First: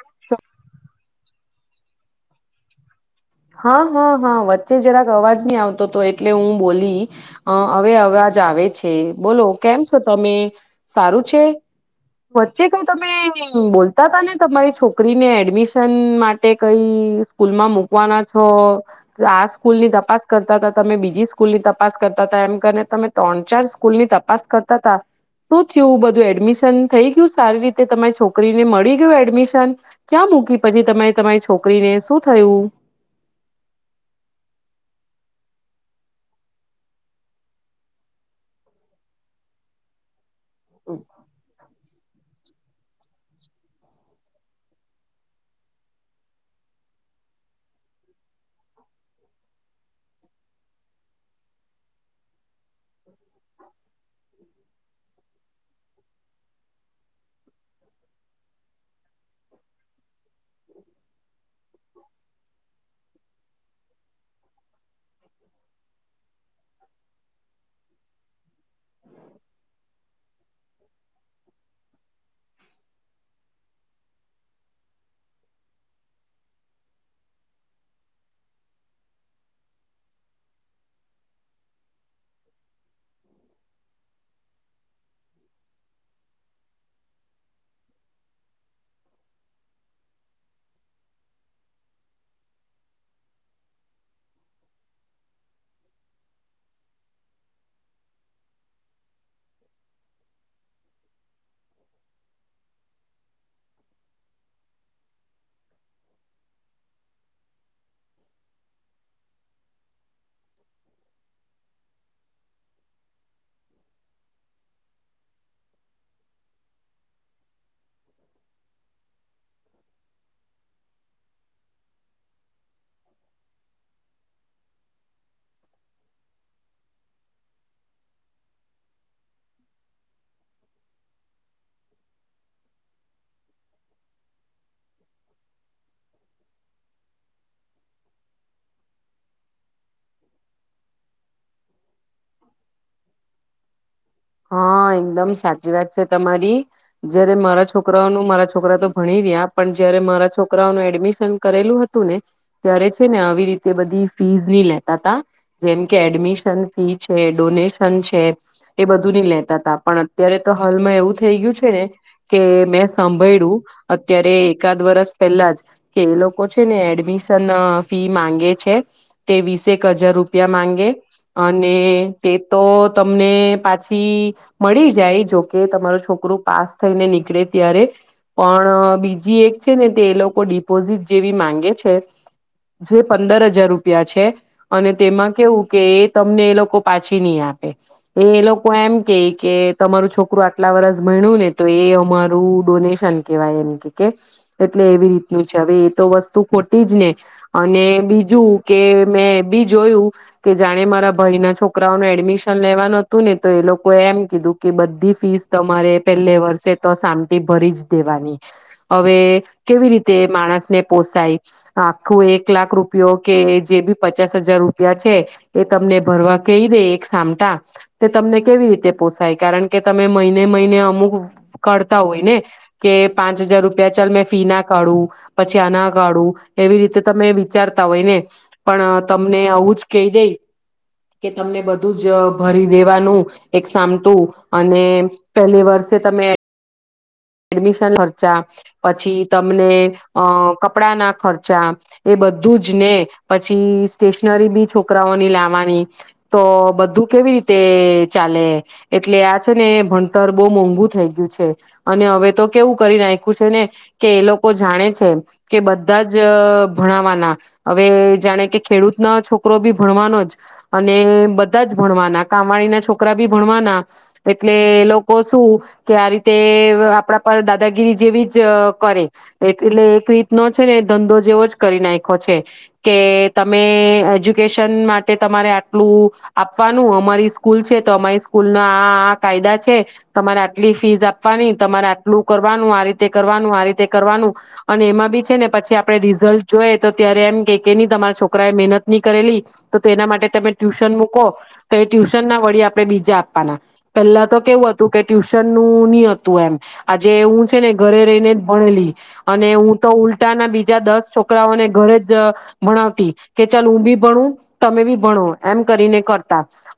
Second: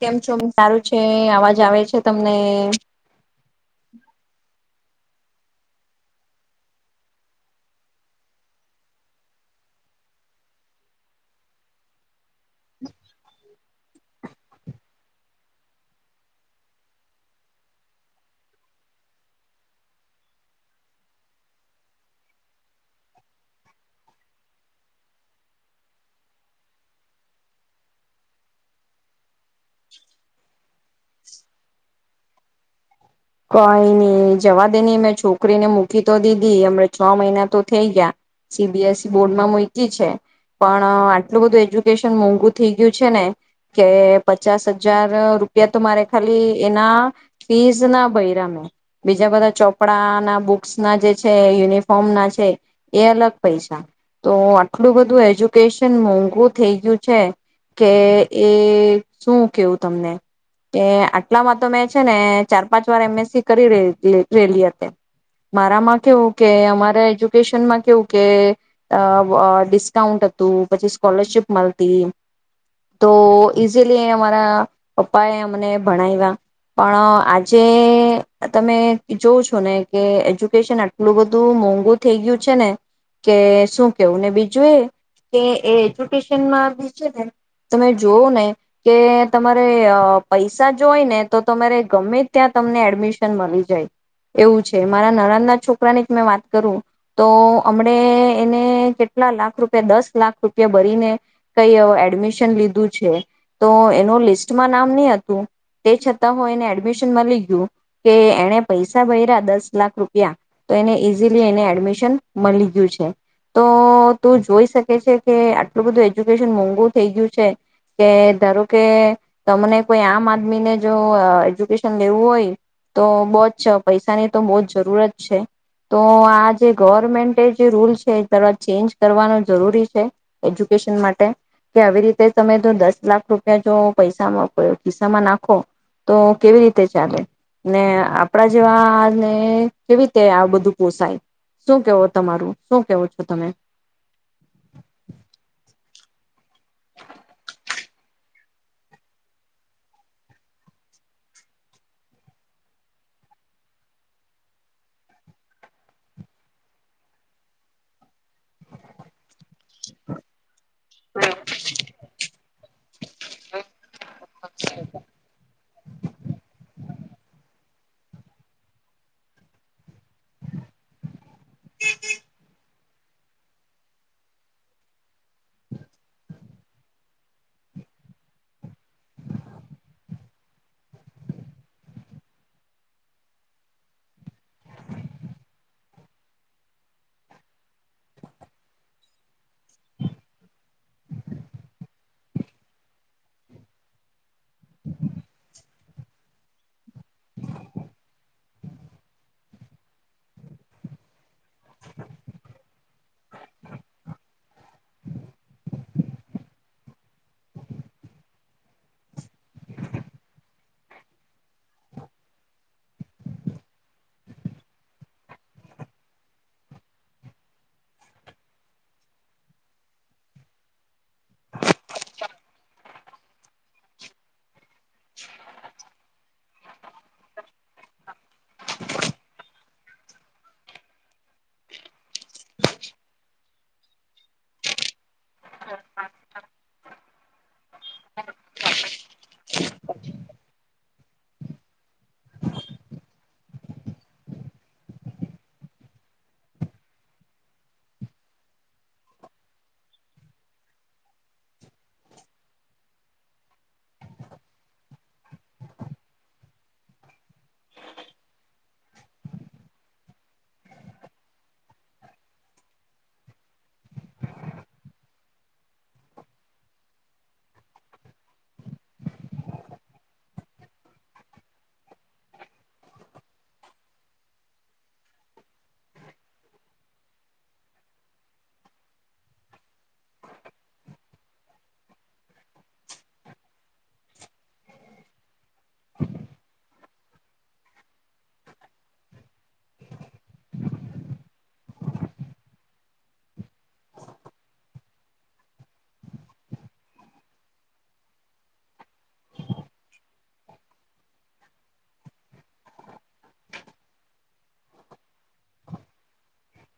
કેમ છોમ, સારું છે. આવાજ જ આવે છે, તમને. હા હા હા વાત ચ્ચે જરાક અવાજ નહી આવતો તો એટલે હું બોલી અ હવે અવાજ આવે છે. બોલો, કેમ છો તમે? સારું છે. વચ્ચે કઈ તમે બોલતા તા ને તમારી છોકરીને એડમિશન માટે કઈ સ્કૂલમાં મુક છ આ સ્કૂલની તપાસ કરતા ત તમે બીજી સ્કૂલની તપાસ કરતા ત એમ કરીને તમે ત્રણ ચાર સ્કૂલની તપાસ કરતા તા શું થયું બધું એડમિશન થઈ ગયું સારી રીતે તમારી છોકરીને મળી ગયું એડમિશન ક્યાં મૂકી પછી તમે તમારી છોકરીને શું થયું કઈ નઈ જવા દે ન મેં છોકરીને મૂકી તો દીધી હમણા છ મહિના તો થઈ ગયા સીબીએસઇ બોર્ડમાં મૂકી છે પણ આટલું બધું એજુ મોંઘું થઈ ગયું છે ને કે પચાસ હજાર રૂપિયા તો મારે ખાલી એના ફીસ ના ભયરામે બીજા બધા ચોપડા ના બુક્સ ના જે છે યુનિફોર્મ ના છે એ અલગ પૈસા તો આટલું બધું એજ્યુકેશન મોંઘુ થઈ ગયું છે કે એ શું કેવું તમને કે આટલામાં તો મેં છે ને ચાર એમસસી કરી રેલી હતી મારામાં કેવું કે અમારા એજ્યુકેશનમાં કેવું કે ડિસ્કાઉન્ટ હતું પછી સ્કોલરશીપ મળતી તો ઈઝીલી અમારા પપ્પા એ અમને ભણાવ્યા પણ જે તમે જોવં છો ને કે એજ્યુકેશન આટલું બધું મોંઘુ થઈ ગયું છે ને કે શું કેવું ને બીજું એ કે એ એજ્યુકેશનમાં બી છે ને તમે જોવ ને કે તમારે પૈસા જોય ને તો તમારે ગમે ત્યાં તમને એડમિશન મળી જાય એવું છે મારા નાના ના છોકરાની જ મેં વાત કરું તો હમને એને કેટલા લાખ રૂપિયા દસ લાખ રૂપિયા ભરીને કઈ એડમિશન લીધું છે તો એનું લિસ્ટમાં નામ નહી હતું તે છતાં હું એને એડમિશ કે એ પૈસા ભર્યા દસ લાખ રૂપિયા તો એને ઈઝીલી એને એડમિશન મળી ગયું છે તો તું જોઈ શકે છે કે આટલું બધું એજ્યુકેશન મોંઘું થઈ ગયું છે કે ધારો કે તમને કોઈ આમ આદમીને જો લેવું હોય તો બ જ પૈસાની તો બહ જ જરૂરત છે તો આ જે ગવર્મેન્ટ જે રૂલ છે ચેન્જ કરવાનો જરૂરી છે એજ્યુકેશન માટે કે આવી રીતે તમે જો દસ લાખ રૂપિયા જો પૈસામાં કિસ્સામાં નાખો તો કેવી રીતે ચાલે ને આપણા જેવાને કેવી રીતે આ બધું પોસાય શું કેવો તમારું શું કેવો છો તમે હા એકદમ સાચી વાત છે તમારી જયારે મારા છોકરાઓનું મારા છોકરા તો ભણી રહ્યા પણ જયારે મારા છોકરાઓનું એડમિશન કરેલું હતું ને ત્યારે છે ને આવી રીતે બધી ફીઝ નહી લેતા તા જેમ કે એડમિશન ફી છે ડોનેશન છે એ બધું નહી લેતા તા પણ અત્યારે તો હાલમાં એવું થઈ ગયું છે ને કે મેં સાંભળ્યું અત્યારે એકાદ વરસ પહેલા જ કે એ લોકો છે ને એડમિ ન ફી માંગે છે તે વીસેક હજાર રૂપિયા માંગે અને તે તો તમને પાછી મળી જાય જોકે તમારું છોકરું પાસ થઈને નીકળે ત્યારે પણ બીજી એક છે ને તે એ લોકો ડિપોઝિટ જેવી માંગે છે જે પંદર હજાર રૂપિયા છે અને તેમાં કેવું કે એ તમને એ લોકો પાછી નહી આપે એ લોકો એમ કે તમારું છોકરું આટલા વર્ષ ભણ્યું ને તો એ અમારું ડોનેશન કેવાય એમ કે એટલે એવી રીતનું છે હવે એ તો વસ્તુ ખોટી જ ને અને બીજું કે મેં એ બી જોયું કે જાણે મારા ભાઈ ના છોકરાઓને એડમિશન લેવાનું હતું ને તો એ લોકો એમ કીધું કે બધી ફીસ તમારે પહેલે વર્ષે તો સામટી ભરી જ દેવાની હવે કેવી રીતે માણસને પોસાય આખું એક લાખ રૂપિયો કે જે બી પચાસ હજાર રૂપિયા છે એ તમને ભરવા કહી દે એક સામટા તે તમને કેવી રીતે પોસાય કારણ કે તમે મહિને મહિને અમુક કરતા હોય ને કે પાંચ હજાર રૂપિયા ચાલ મેં ફી ના કાઢું પછી આ ના કાઢું એવી રીતે તમે વિચારતા હોય ને પણ તમને આવું જ કહી દે કે તમને બધું જ ભરી લેવાનું એકસમતું અને પહેલી વર્ષે તમે એડમિશન ખર્ચા પછી તમને અ કપડા ના ખર્ચા એ બધું જ ને પછી સ્ટેશનરી બી છોકરાઓની લાવવાની તો બધું કેવી રીતે તે ચાલે એટલે આ છે ને ભણતર બહુ મોંઘું થઈ ગયું છે અને હવે તો કેવું કરી નાખ્યું છે ને કે એ લોકો જાણે છે કે બધા જ ભણવાના હવે જાણે કે ખેડૂત ના છોકરો બી ભણવાનો જ અને બધા જ ભણવાના કામવાણી ના છોકરા બી ભણવાના એટલે એ લોકો શું કે આ રીતે આપડા પર દાદાગીરી જેવી જ કરે એટલે એક રીતનો છે ને ધંધો જેવો જ કરી નાખખો છે કે તમે એજ્યુકેશન માટે તમારે આટલું આપવાનું અમારી સ્કૂલ છે તો અમારી સ્કૂલ ના આ કાયદા છે તમારે આટલી ફીઝ આપવાની તમારે આટલું કરવાનું આ રીતે કરવાનું આ રીતે કરવાનું અને એમાં બી છે ને પછી આપડ રિઝલ્ટ જોએ તો ત્યારે એમ કે કે નહી તમારા છોકરા એ મહેનત નહી કરેલી તો એના માટે તમે ટ્યુશન મૂકો તો એ ટ્યુશન ના વડી આપણે બીજા આપવાના પેલા તો કેવું હતું કે ટ્યુશન નું નહી હતું એમ આજે હું છે ને ઘરે રહીને જ ભણેલી અને હું તો ઉલટા ના બીજા દસ છોકરાઓને ઘરે જ ભણાવતી કે ચાલ હું બી ભણું તમે બી ભણો એમ કરીને કર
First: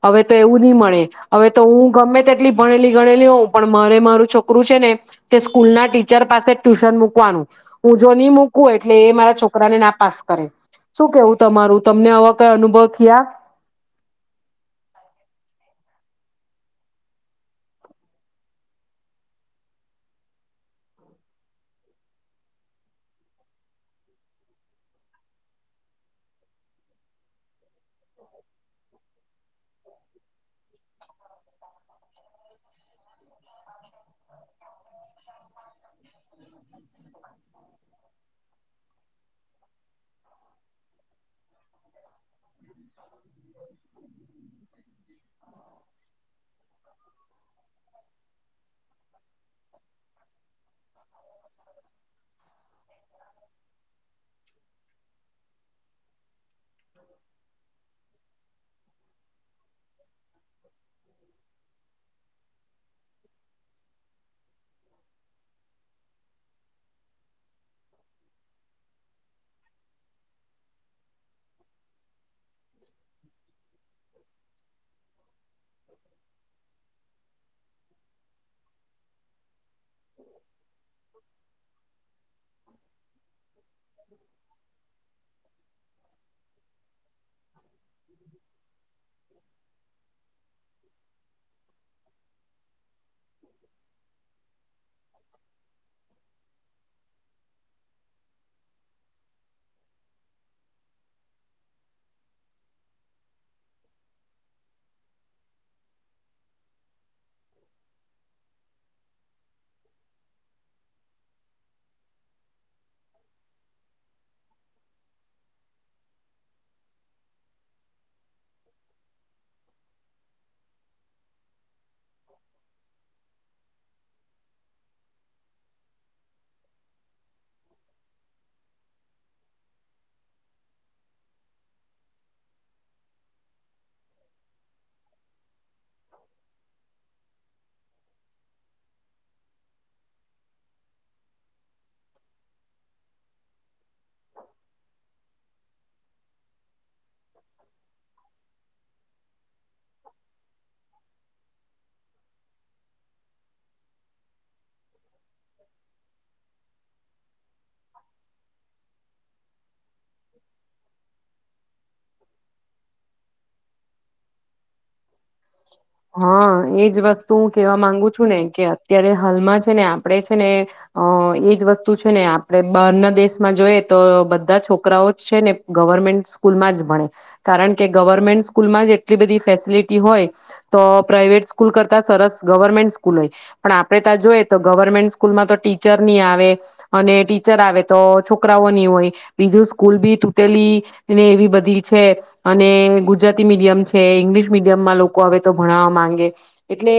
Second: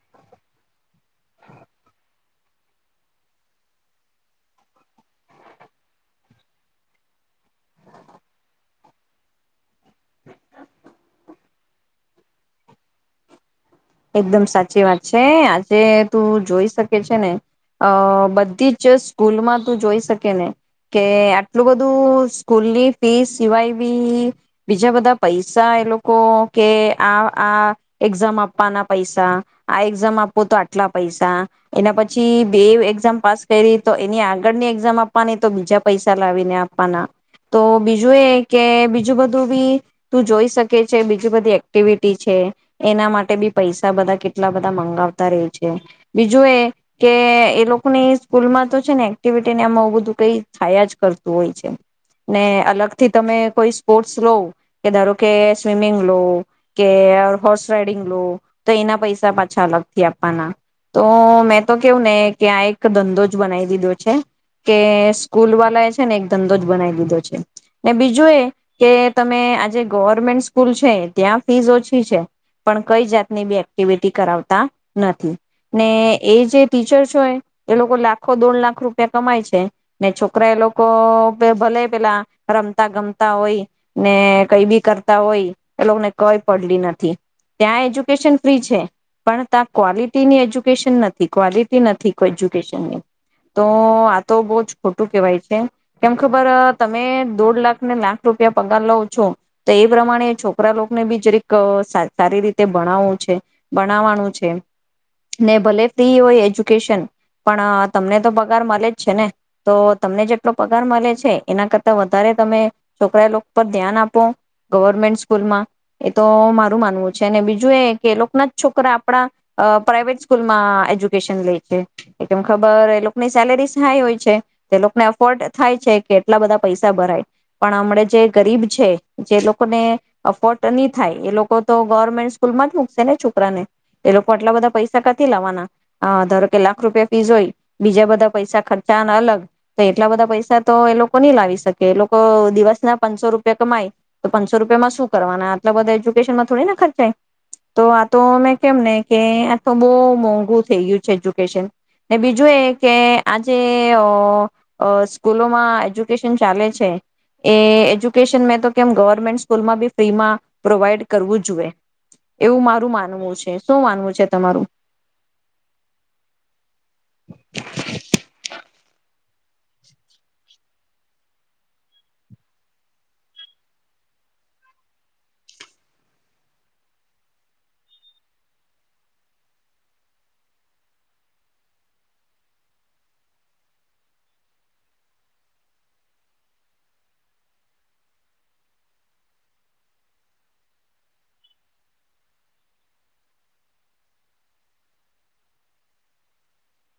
હવે તો એવું નહી મળે હવે તો હું ગમે તેટલી ભણેલી ગણેલી હોઉં પણ મારે મારું છોકરું છે ને તે સ્કૂલ ના ટીચર પાસે ટ્યુશન મૂકવાનું હું જો નહી મૂકવું એટલે એ મારા છોકરાને ના પાસ કરે શું કેવું તમારું તમને હવા કઈ અનુભવ થયા એકદમ સાચી વાત છે આજે તું જોઈ શકે છે ને અ બધી જ સ્કૂલમાં તું જોઈ શકે ને કે આટલું બધું સ્કૂલની ફી સિવાય બી બીજા બધા પૈસા એ લોકો કે આ આ એક્ઝામ પૈસા આ એક્ઝામ આપો તો આટલા પૈસા એના પછી બે એક્ઝામ પાસ કરી તો એની આગળની એક્ઝામ આપવાની તો બીજા પૈસા લાવીને આપવાના તો બીજું એ કે બીજું બધું બી તું જોઈ શકે છે બીજી બધી એક્ટિવિટી છે એના માટે બી પૈસા બધા કેટલા બધા મંગાવતા રહે છે બીજું એ કે એ લોકોને સ્કૂલમાં તો છે ને એક્ટિવિટી ને આમાં બ બધું કઈ થાયા જ કરતું હોય છે ને અલગ થી તમે કોઈ સ્પોર્ટસ લો કે ધારો કે સ્વિમિંગ લો કે હોર્સ રાઈડ તો એના પૈસા પા અચ્છા લગતી આપવાના તો મેં તો કેવું ને કે આ એક ધંધો જ બનાવી દીધો છે કે સ્કૂલ વાળ એ છે ને એક ધંધો જ બનાવી દીધો છે ને બીજું એ કે તમે આજે ગવર્મેન્ટ સ્કૂલ છે ત્યાં ફીસ ઓછી છે પણ કઈ જાતને બી એક્ટિવિટી કરાવતા નથી ને એ જે ટીચર્સ હોય એ લોકો લાખો દોઢ લાખ રૂપ કમાય છે ને છોકરા એ લોકો ભલે પેલા રમતા ગમતા હોય ને કઈ બી કરતા હોય એ લોકોને કઈ પડલી નથી ત્યાં એજ્યુકેશન ફ્રી છે પણ ત્યાં ક્વોલિટીની એજ્યુકેશન નથી ક્વોલિટી નથી ઠીક એજુકેશન તો આ તો બહ જ ખોટું કેવાય છે કેમ ખબર તમે દોઢ લાખને લાખ રૂપિયા પગાર લ છો તો એ પ્રમાણે છોકરા લોકોને બી જરેક સારી રીતે ભણાવવું છે ભણાવવાનું છે ને ભલે ફ્રી હોય એજ્યુકેશન પણ તમને તો પગાર મળે જ છે ને તો તમને જેટલો પગાર મળે છે એના કરતા વધારે તમે છોકરા લોકો પર ધ્યાન આપો ગવર્મેન્ટ સ્કૂલમાં એ તો મારું માનવું છે. છે ને બીજું એ કે એ લોકોના જ છોકરા આપણા પ્રાાઈવેટ સ્કૂલમાં એજ્યુકેશન લે છે કેમ ખબર એ લોકોની સેલેરી હાઈ હોય છે એ લોકોને અફોર્ડ થાય છે કે એટલા બધા પૈસા ભરાય પણ હમણા જે ગરીબ છે જે લોકોને અફોર્ડ નહી થાય એ લોકો તો ગવર્મેન્ટ સ્કૂલમાં જ મુૂકશે ને છોકરાને એ લોકો આટલા બધા પૈસા કાથી લાવવાના ધારો કે લાખ રૂપિયા ફીસ હોય બીજા બધા પૈસા ખર્ચાના અલગ તો એટલા બધા પૈસા તો એ લોકો નહી લાવી શકે એ લોકો દિવસ ના પંચસો રૂપિયા કમાય તો પંચસો રૂપિયામાં શું કરવાના આટલા બધા એજ્યુકેશનમાં થોડી ના તો આ તો મેં કેમ ને કે આ તો બહુ મોંઘું થઈ ગયું છે એજ્યુકેશન ને બીજું એ કે આજે સ્કૂલોમાં એજ્યુકેશન ચાલે છે એ એજ્યુકેશન મેં તો કેમ ગવર્મેન્ટ સ્કૂલમાં બી ફ્રીમાં પ્રોવાઈડ કરવું જોઈએ. એવું મારું માનવું છે. શું માનવું છે તમારું? હા એજ વસ્તુ હું કેવા માંગુ છું ને કે અત્યારે હાલમાં છે ને આપણે છે ને અ એજ વસ્તુ છે ને આપણે બહારના દેશમાં જોઈએ તો બધા છોકરાઓ જ છે ને ગવર્મેન્ટ સ્કૂલમાં જ ભણે કારણ કે ગવર્મેન્ટ સ્કૂલમાં જ એટલી બધી ફેસિલિટી હોય તો પ્રાાઈવેટ સ્કૂલ કરતા સરસ ગવર્મેન્ટ સ્કૂલ હોય પણ આપડે ત્યાં જોઈએ તો ગવર્મેન્ટ સ્કૂલમાં તો ટીચરની આવે અને ટીચર આવે તો છોકરાઓ ની હોય બીજું સ્કૂલ બી તૂટેલી ને એવી બધી છે અને ગુજરાતી મીડિયમ છે ઈંગ્લિશ મીડિયમમાં લોકો તો ભણાવવા માંગે એટલે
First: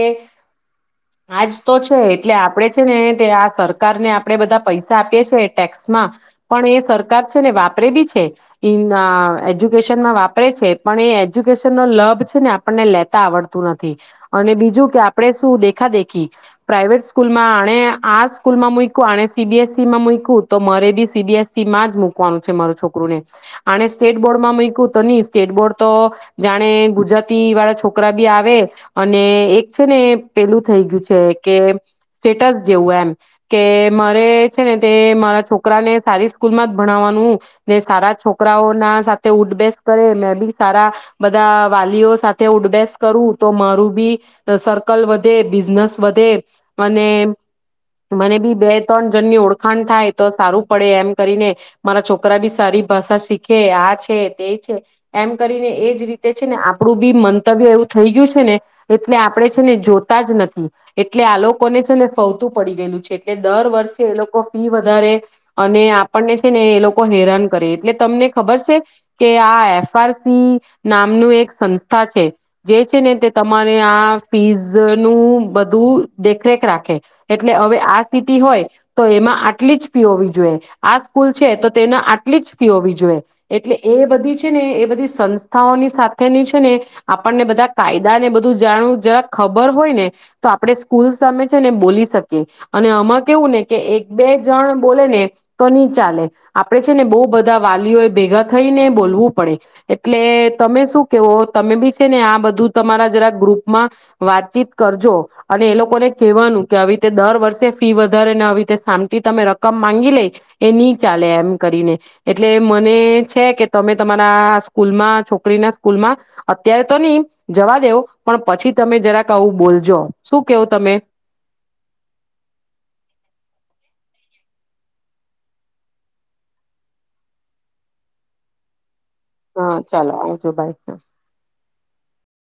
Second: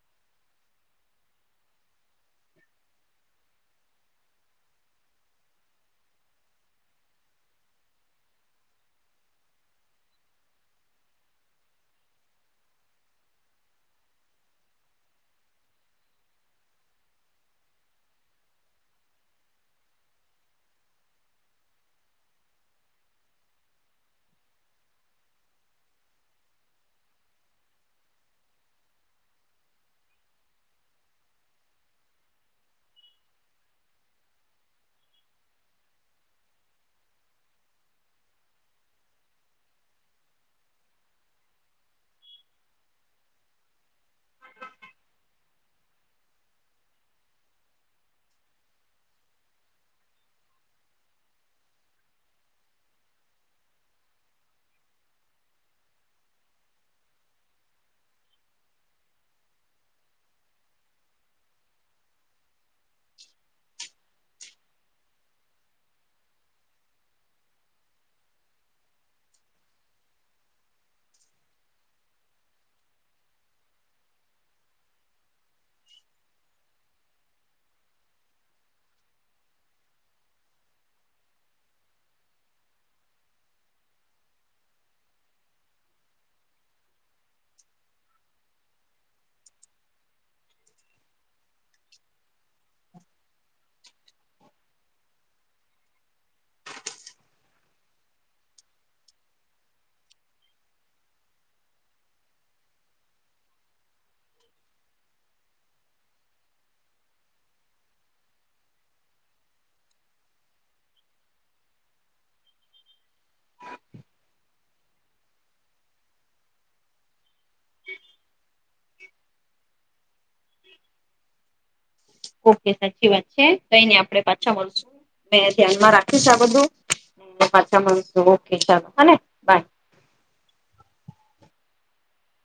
આજ તો છે એટલે આપડે છે ને આ સરકારને આપડે બધા પૈસા આપીએ છ છે ટેક્સમાં પણ એ સરકાર છે ને વાપરે બી છે ઇન એજ્યુકેશનમાં વાપરે છે પણ એ એજ્યુકેશનનો લભ છે ને આપણને લે આવડતું નથી અને બીજું કે આપણે શું દેખા દેખી પ્રાાઈવેટ સ્કૂલમાં આ આ સ્કૂલ માં મૂકું આ સીબીએસઇ માં મૂકું તો મારે બી સીબીએસસી માં જ મુૂકવાનું છે મારું છોકરુને આ સ્ટેટ બોર્ડ માં મૂકું તો નહી સ્ટેટ બોર્ડ તો જાણે ગુજરાતી વાળા છોક છોકરા બી આવે અને એક છે ને પેલું થઈ ગયું છે કે સ્ટેટસ જેવું એમ કે મારે છે ને તે મારા છોકરા ને સારી સ્કૂલમાં જ ભણાવવાનું ને સારા છોકરાઓ ના સાથે ઉડબેસ કરે મેં બી સારા બધા વાલીઓ સાથે ઉઠબેસ કરું તો મારું બી સર્કલ વધે બિઝનેસ વધે અને મને બી બે ત્રણ જણની ઓળખાણ થાય તો સારું પડે એમ કરીને મારા છોકરા બી સારી ભાષા શીખે આ છે તે છે એમ કરીને એજ રીતે છે ને આપડું બી મન કરતવ્ય એવું થઈ ગયું છે ને એટલે આપડે છે ને જોતા જ નથી એટલે આ લોકોને છે ને ફવતું પડી ગયેલું છે એટલે દર વર્ષે એ લોકો ફી વધારે અને આપણને છે ને એ લોકો હેરાન કરે એટલે તમને ખબર છે કે આ એફઆરસી નામનું એક સંસ્થા છે. જે છે ને તે તમારે આ ફીઝ નું બધું દેખરેખ રાખે એટલે હવે આ સિટી હોય તો એમાં આટલી જ ફી હોવી જોઈએ આ સ્કૂલ છે તો તેના આટલી જ ફી હોવી જોઈએ એટલે એ બધી છે ને એ બધી સંસ્થાઓની સાથેની છે ને આપણને બધા કાયદા ને બધું જાણવું જરા ખબર હોય ને તો આપડણે સ્કૂલ સામે ને બોલી શકે. અને આમાં કેવું ને કે એક બે જણ બોલે ને તો ની ચાલે આપડે છે ને બહુ બધા વાલીઓ એ ભેગા થઈ ને બોલવું પડે એટલે તમે શું કેવો તમે બી ને આ બધું તમારા જરા ગ્રુપમાં વાતચીત કરજો અને એ લોકોને કહેવાનું કે આવી રીતે દર વર્ષે ફી વધારે ને આવી રીતે સામટી તમે રકમ માંગી લે એ નહી ચાલે એમ કરીને એટલે મને છે કે તમે તમારા સ્કૂલમાં છોકરી ના સ્કૂલમાં ત્યારે તો ની જવા દેવ પણ પછી તમે જરાક આવું બોલજો શું કેવો તમે? ઓકે સાચી વાત છે કઈ નઈ આપડે પાછા મળશું મે ધ્યાનમાં રાખીશ આ બધું પાછા મળશું ઓકે ચાલો હને. બાય હા ચાલો આવજો ભાઈ હ.